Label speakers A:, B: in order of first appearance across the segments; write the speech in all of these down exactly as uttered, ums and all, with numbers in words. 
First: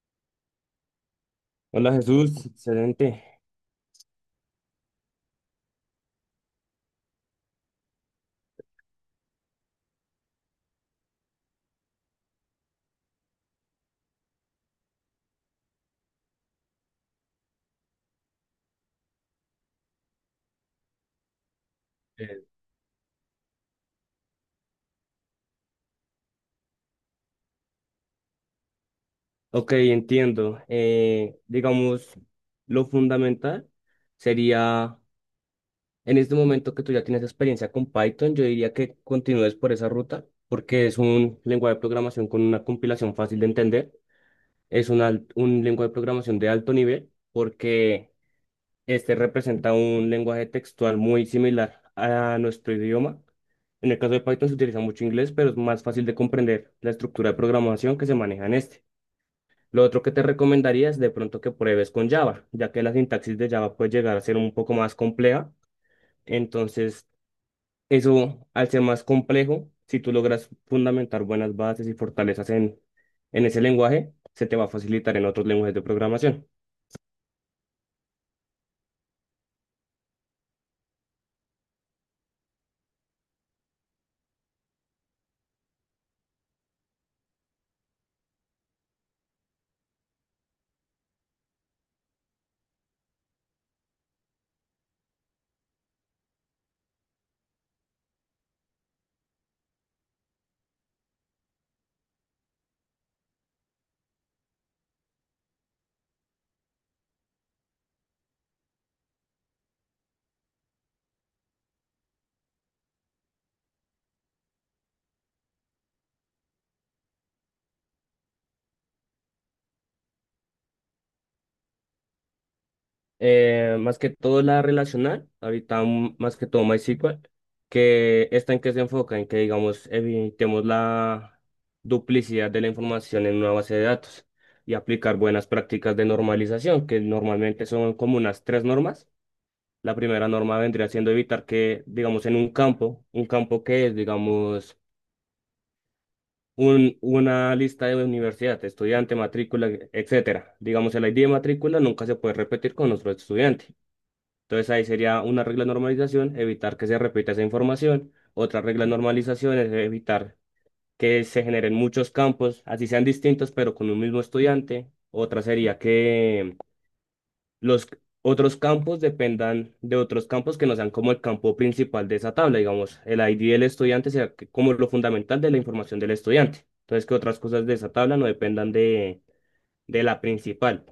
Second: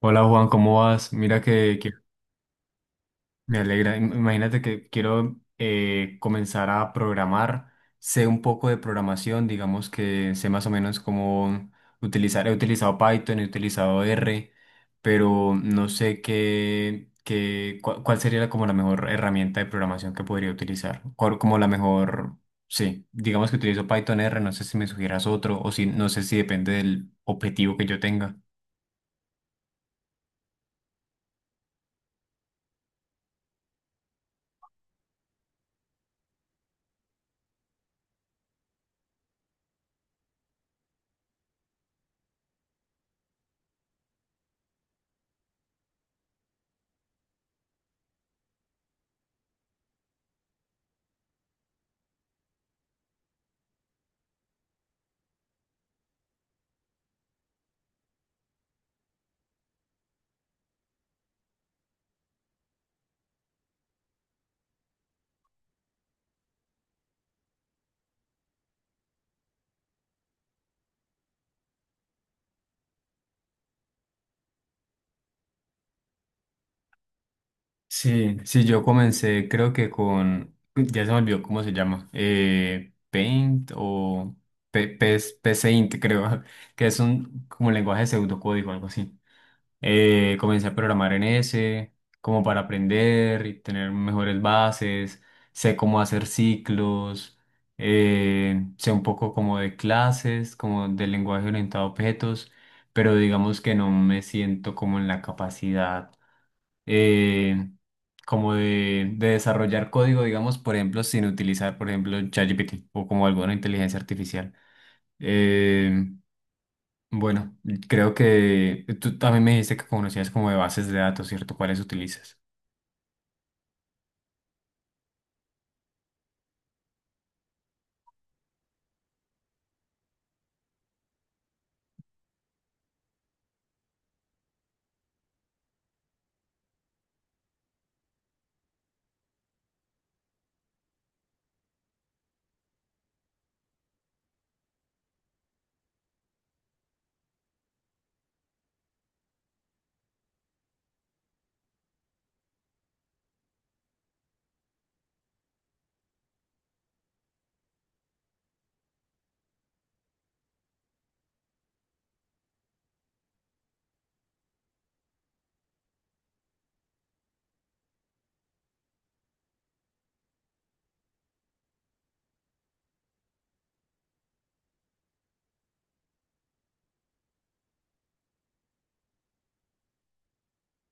A: Hola Juan, ¿cómo vas? Mira que, que
B: Hola Jesús, excelente.
A: me alegra. Im- Imagínate que quiero eh, comenzar a programar. Sé un poco de programación, digamos que sé más o menos cómo utilizar. He utilizado Python, he utilizado R, pero no sé qué, qué, cua- cuál sería la- como la mejor herramienta de programación que podría utilizar. Cuál- Como la mejor, sí, digamos que utilizo Python R, no sé si me sugieras otro o si no sé si depende del objetivo que yo tenga.
B: Ok, entiendo. Eh, digamos, lo fundamental sería, en este momento que tú ya tienes experiencia con Python, yo diría que continúes por esa ruta, porque es un lenguaje de programación con una compilación fácil de entender. Es un, al- un lenguaje de programación de alto nivel, porque este representa un lenguaje textual muy similar a nuestro idioma. En el caso de Python se utiliza mucho inglés, pero es más fácil de comprender la estructura de programación que se maneja en este. Lo otro que te recomendaría es de pronto que pruebes con Java, ya que la sintaxis de Java puede llegar a ser un poco más compleja. Entonces, eso al ser más complejo, si tú logras fundamentar buenas bases y fortalezas en, en ese lenguaje, se te va a facilitar en otros lenguajes de programación.
A: Sí, sí, yo comencé creo que con, ya se me olvidó cómo se llama, eh, Paint o P- P- PCInt creo, que es un como lenguaje de pseudocódigo, algo así. Eh, comencé a programar en ese, como para aprender y tener mejores bases, sé cómo hacer ciclos, eh, sé un poco como de clases, como del lenguaje orientado a objetos, pero digamos que no me siento como en la capacidad eh, como de, de desarrollar código, digamos, por ejemplo, sin utilizar, por ejemplo, ChatGPT o como alguna inteligencia artificial. Eh, bueno, creo que tú también me dijiste que conocías como de bases de datos, ¿cierto? ¿Cuáles utilizas?
B: Eh, más que todo la relacional, ahorita mm, más que todo MySQL, que esta en que se enfoca, en que digamos evitemos la duplicidad de la información en una base de datos y aplicar buenas prácticas de normalización, que normalmente son como unas tres normas. La primera norma vendría siendo evitar que, digamos, en un campo, un campo que es, digamos, un, una lista de universidad, estudiante, matrícula, etcétera. Digamos, el I D de matrícula nunca se puede repetir con otro estudiante. Entonces ahí sería una regla de normalización, evitar que se repita esa información. Otra regla de normalización es evitar que se generen muchos campos, así sean distintos, pero con un mismo estudiante. Otra sería que los otros campos dependan de otros campos que no sean como el campo principal de esa tabla, digamos, el I D del estudiante sea que- como lo fundamental de la información del estudiante. Entonces que otras cosas de esa tabla no dependan de, de la principal.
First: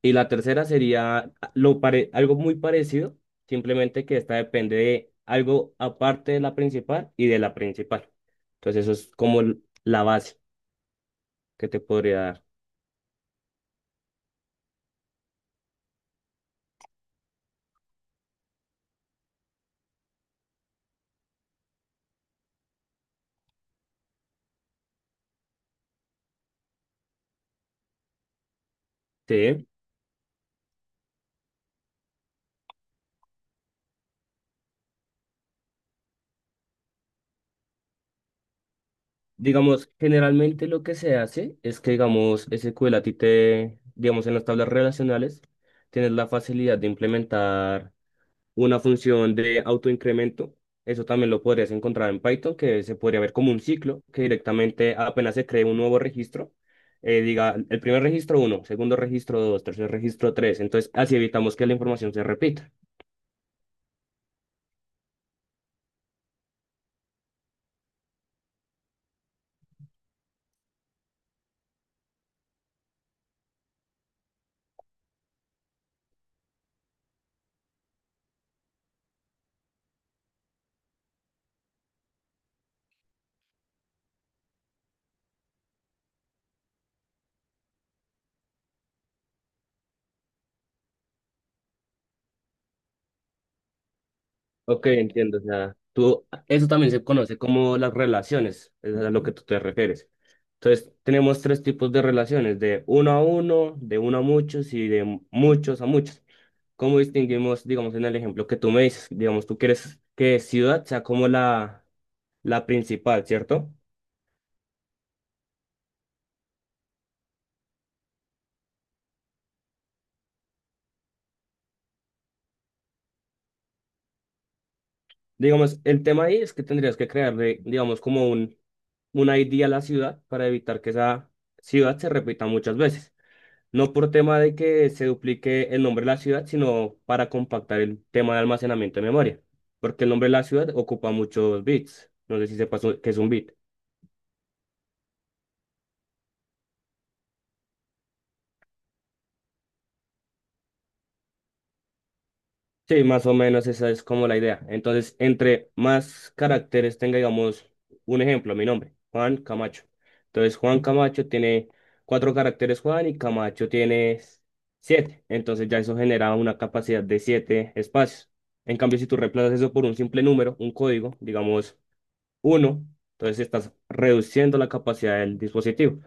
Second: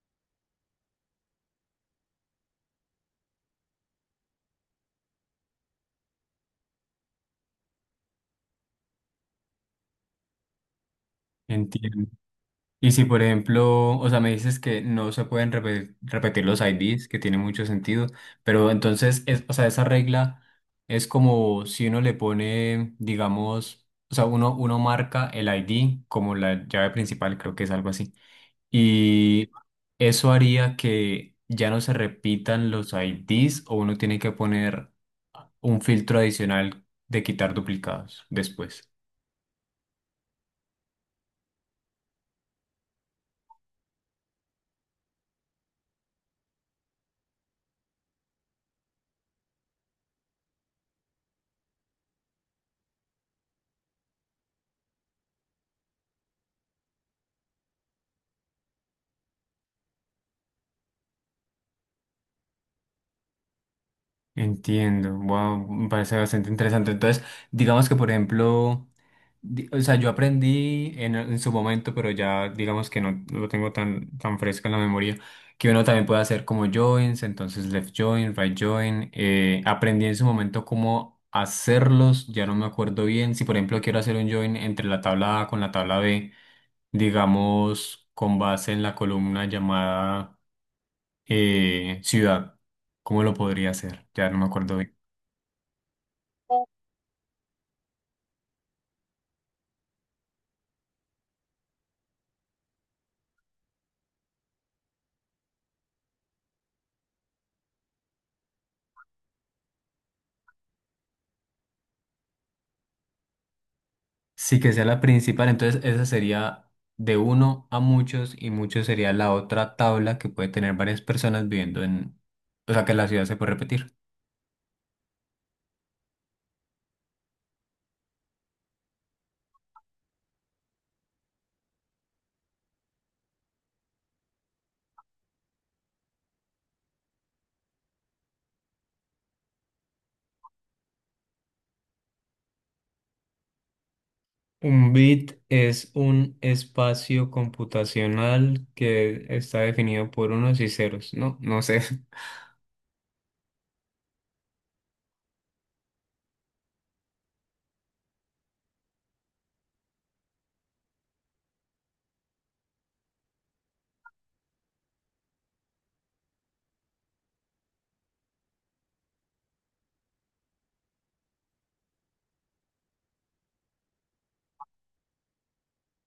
B: Y la tercera sería lo pare- algo muy parecido, simplemente que esta depende de algo aparte de la principal y de la principal. Entonces eso es como l- la base que te
A: Entiendo.
B: podría dar.
A: Y si, por ejemplo, o sea, me dices que no se pueden repe- repetir los I Des, que tiene mucho sentido, pero entonces, es, o sea, esa regla es como si uno le pone, digamos, o sea, uno, uno marca el I D como la llave principal, creo que es algo así. Y
B: Sí.
A: eso haría que ya no se repitan los I Des o uno tiene que poner un filtro adicional de quitar duplicados después.
B: Digamos, generalmente lo que se hace es que, digamos, S Q L a ti te, digamos, en las tablas relacionales, tienes la facilidad de implementar una función de autoincremento. Eso también lo podrías encontrar en Python, que se podría ver como un ciclo, que directamente apenas se cree un nuevo registro, eh, diga: el primer registro uno, segundo registro dos, tercer registro tres. Entonces, así evitamos que la información se repita.
A: Entiendo, wow, me parece bastante interesante. Entonces, digamos que, por ejemplo, di- o sea, yo aprendí en, en su momento, pero ya digamos que no lo tengo tan, tan fresco en la memoria, que uno también puede hacer como joins, entonces left join, right join. Eh, aprendí en su momento cómo hacerlos, ya no me acuerdo bien. Si, por ejemplo, quiero hacer un join entre la tabla A con la tabla B, digamos, con base en la columna llamada eh, ciudad, ¿cómo lo podría hacer? Ya no me acuerdo
B: Ok,
A: bien.
B: entiendo. O sea, tú, eso también se conoce como las relaciones, es a lo que tú te refieres. Entonces, tenemos tres tipos de relaciones, de uno a uno, de uno a muchos y de muchos a muchos. ¿Cómo distinguimos, digamos, en el ejemplo que tú me dices? Digamos, tú quieres que ciudad sea como la, la principal, ¿cierto?
A: Sí, que sea la principal, entonces esa sería de uno a muchos y muchos sería la otra tabla que puede tener varias personas viviendo en, o sea, que la ciudad se puede repetir.
B: Digamos, el tema ahí es que tendrías que crearle, digamos, como un, un I D a la ciudad para evitar que esa ciudad se repita muchas veces. No por tema de que se duplique el nombre de la ciudad, sino para compactar el tema de almacenamiento de memoria, porque el nombre de la ciudad ocupa muchos bits. No sé si sepas lo que es un bit.
A: Un bit es un espacio computacional que está definido por unos y ceros, ¿no? No sé.
B: Sí, más o menos esa es como la idea. Entonces, entre más caracteres tenga, digamos, un ejemplo, mi nombre, Juan Camacho. Entonces, Juan Camacho tiene cuatro caracteres, Juan, y Camacho tiene siete. Entonces, ya eso genera una capacidad de siete espacios. En cambio, si tú reemplazas eso por un simple número, un código, digamos uno, entonces estás reduciendo la capacidad del dispositivo.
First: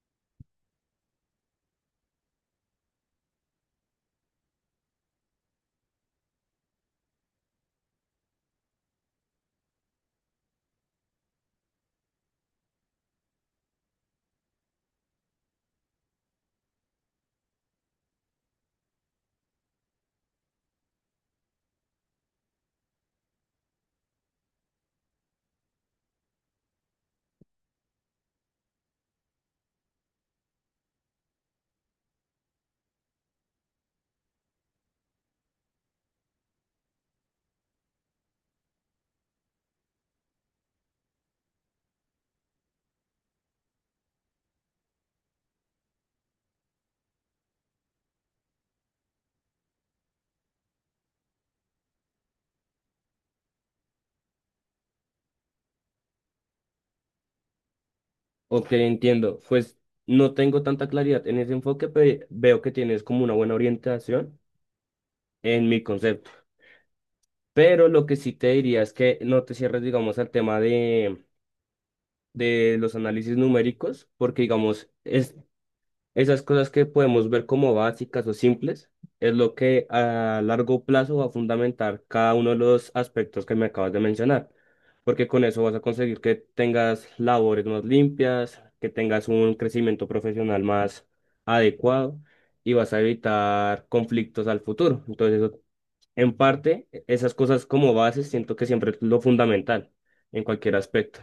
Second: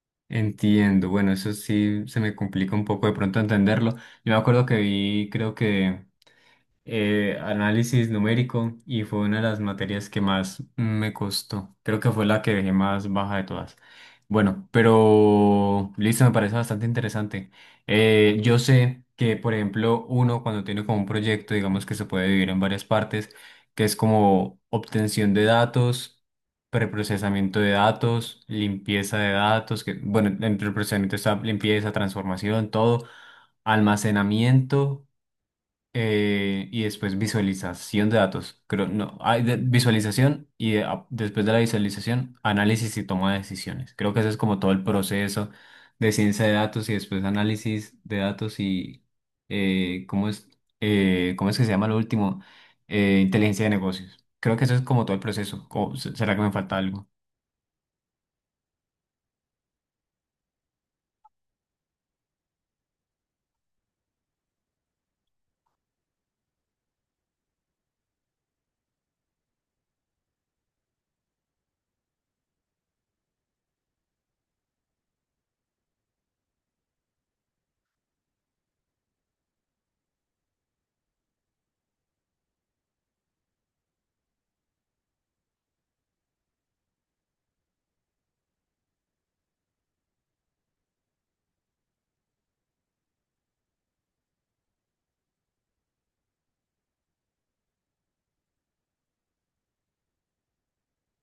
A: Entiendo, bueno, eso sí se me complica un poco de pronto entenderlo. Yo me acuerdo que vi, creo que eh, análisis numérico y fue una de las materias que más me costó. Creo que fue la que dejé más baja de todas. Bueno, pero listo, me parece bastante interesante. Eh, yo sé que, por ejemplo, uno cuando tiene como un proyecto, digamos que se puede dividir en varias partes, que es como obtención de datos, preprocesamiento de datos, limpieza de datos, que, bueno, entre el procesamiento está limpieza, transformación, todo, almacenamiento eh, y después visualización de datos. Creo, no, hay de- visualización y de- a- después de la visualización, análisis y toma de decisiones. Creo que eso es como todo el proceso de ciencia de datos y después análisis de datos y eh, ¿cómo es, eh, ¿cómo es que se llama lo último? Eh, inteligencia de negocios. Creo que eso es como todo el proceso. O, se- ¿será que me falta algo?
B: Ok, entiendo. Pues no tengo tanta claridad en ese enfoque, pero veo que tienes como una buena orientación, en mi concepto. Pero lo que sí te diría es que no te cierres, digamos, al tema de, de los análisis numéricos, porque, digamos, es, esas cosas que podemos ver como básicas o simples, es lo que a largo plazo va a fundamentar cada uno de los aspectos que me acabas de mencionar, porque con eso vas a conseguir que tengas labores más limpias, que tengas un crecimiento profesional más adecuado y vas a evitar conflictos al futuro. Entonces, eso en parte, e, esas cosas como bases siento que siempre es lo fundamental en cualquier aspecto.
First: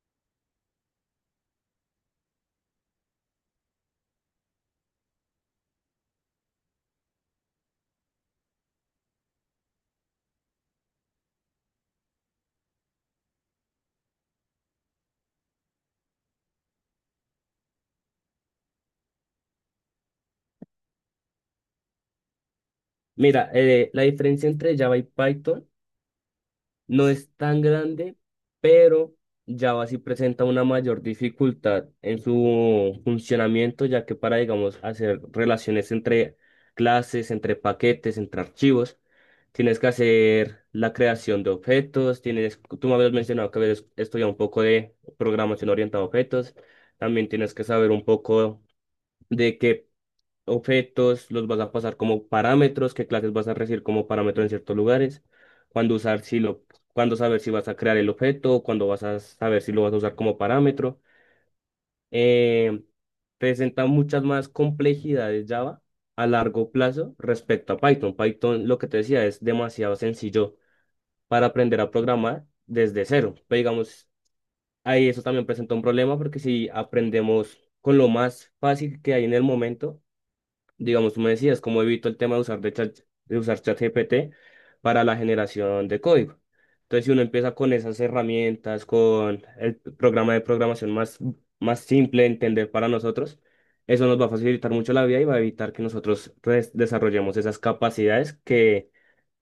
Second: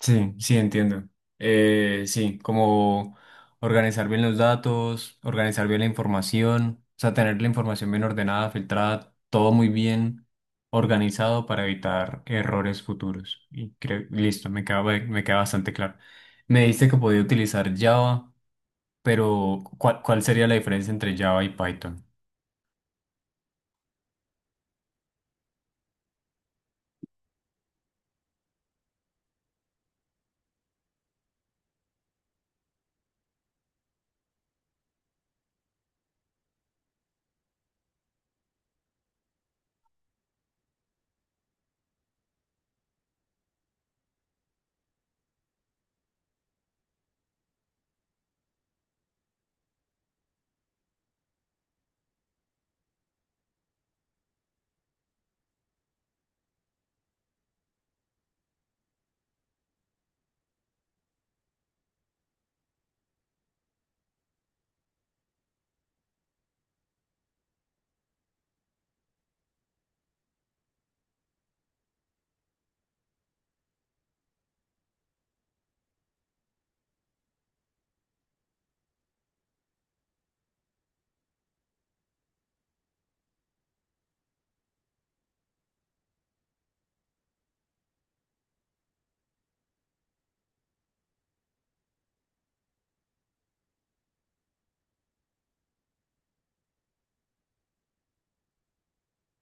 A: Sí, sí, entiendo. Eh, sí, como organizar bien los datos, organizar bien la información, o sea, tener la información bien ordenada, filtrada, todo muy bien organizado para evitar errores futuros. Y creo, listo, me queda, ba- me queda bastante claro. Me dijiste que podía utilizar Java, pero ¿cuál, cuál sería la diferencia entre Java y Python?
B: Mira, eh, la diferencia entre Java y Python no es tan grande, pero Java sí presenta una mayor dificultad en su funcionamiento, ya que para, digamos, hacer relaciones entre clases, entre paquetes, entre archivos, tienes que hacer la creación de objetos, tienes, tú me habías mencionado que habías estudiado un poco de programación orientada a objetos. También tienes que saber un poco de qué objetos los vas a pasar como parámetros, qué clases vas a recibir como parámetros en ciertos lugares, cuándo usar si lo, cuándo saber si vas a crear el objeto, cuándo vas a saber si lo vas a usar como parámetro. Eh, Presenta muchas más complejidades Java a largo plazo respecto a Python. Python, lo que te decía, es demasiado sencillo para aprender a programar desde cero. Pero digamos, ahí eso también presenta un problema porque si aprendemos con lo más fácil que hay en el momento, digamos, tú me decías, cómo evito el tema de usar, de chat, de usar ChatGPT para la generación de código. Entonces, si uno empieza con esas herramientas, con el programa de programación más, más simple de entender para nosotros, eso nos va a facilitar mucho la vida y va a evitar que nosotros pues, desarrollemos esas capacidades que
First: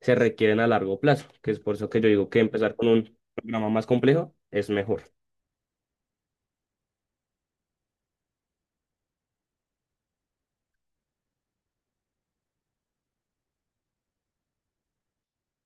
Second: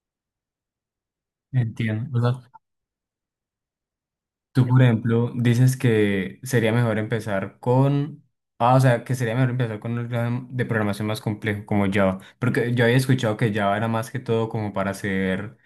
B: se requieren a largo plazo, que es por eso que yo
A: Entiendo.
B: digo que empezar con un programa más complejo
A: Tú,
B: es
A: por
B: mejor.
A: ejemplo, dices que sería mejor empezar con... Ah, o sea, que sería mejor empezar con un lenguaje de programación más complejo como Java. Porque yo había escuchado que Java era más que todo como para hacer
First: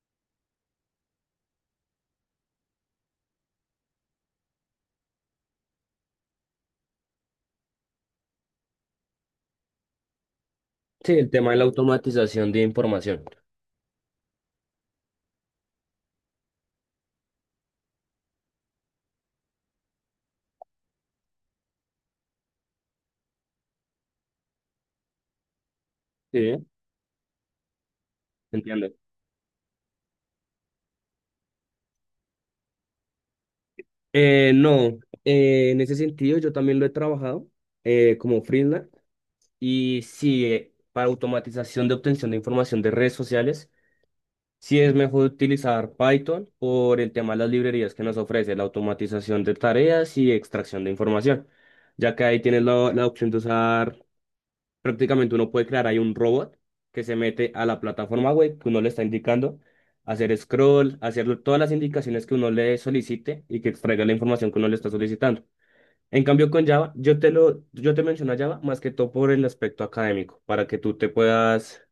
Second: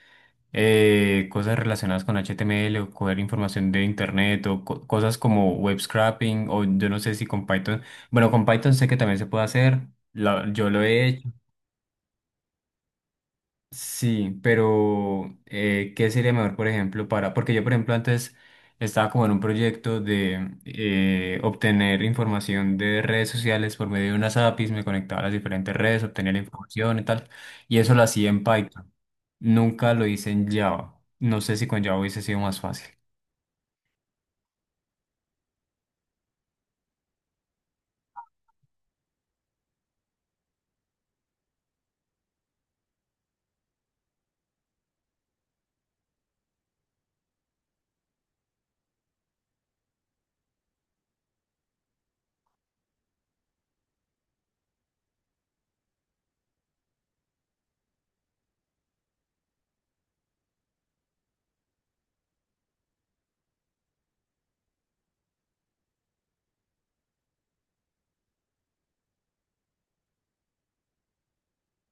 A: eh, cosas relacionadas con H T M L o coger información de internet o co- cosas como web scraping o yo no sé si con Python. Bueno, con Python sé que también se puede hacer. La- yo lo he
B: Sí,
A: hecho.
B: el tema de la automatización de información.
A: Sí, pero eh, ¿qué sería mejor, por ejemplo, para...? Porque yo, por ejemplo, antes estaba como en un proyecto de eh, obtener información de redes sociales por medio de unas A P I s, me conectaba a las diferentes redes, obtenía la
B: Sí.
A: información y tal, y eso lo hacía en Python.
B: ¿Entiendes?
A: Nunca lo hice en Java. No sé si con Java hubiese sido más fácil.
B: Eh, no, eh, en ese sentido yo también lo he trabajado eh, como freelance y sí, eh, para automatización de obtención de información de redes sociales, sí es mejor utilizar Python por el tema de las librerías que nos ofrece la automatización de tareas y extracción de información, ya que ahí tienes la, la opción de usar, prácticamente uno puede crear ahí un robot que se mete a la plataforma web que uno le está indicando, hacer scroll, hacer todas las indicaciones que uno le solicite y que extraiga la información que uno le está solicitando. En cambio, con Java, yo te lo, yo te menciono a Java más que todo por el aspecto académico, para que tú te puedas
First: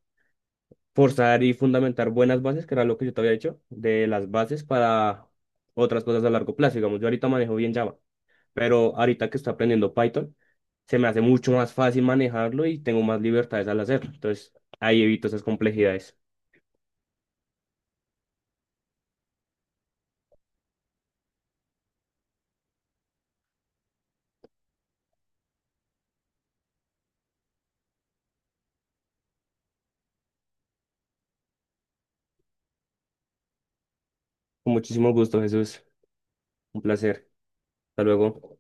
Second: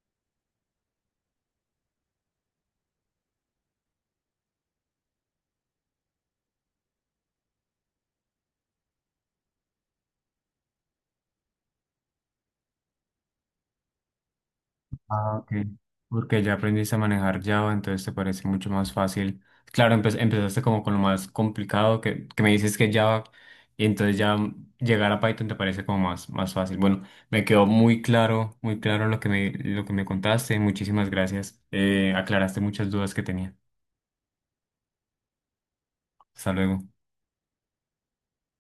B: forzar y fundamentar buenas bases, que era lo que yo te había dicho, de las bases para otras cosas a largo plazo. Digamos, yo ahorita manejo bien Java, pero ahorita que estoy aprendiendo Python, se me hace mucho más fácil manejarlo y tengo más libertades al hacerlo. Entonces, ahí evito
A: Ah,
B: esas
A: ok.
B: complejidades.
A: Porque ya aprendiste a manejar Java, entonces te parece mucho más fácil. Claro, empe- empezaste como con lo más complicado que, que me dices que Java, y entonces ya llegar a Python te parece como más, más fácil. Bueno, me quedó muy claro, muy claro lo que me, lo que me contaste. Muchísimas gracias. Eh, aclaraste muchas dudas que tenía.
B: Con muchísimo gusto, Jesús.
A: Hasta luego.
B: Un placer. Hasta luego.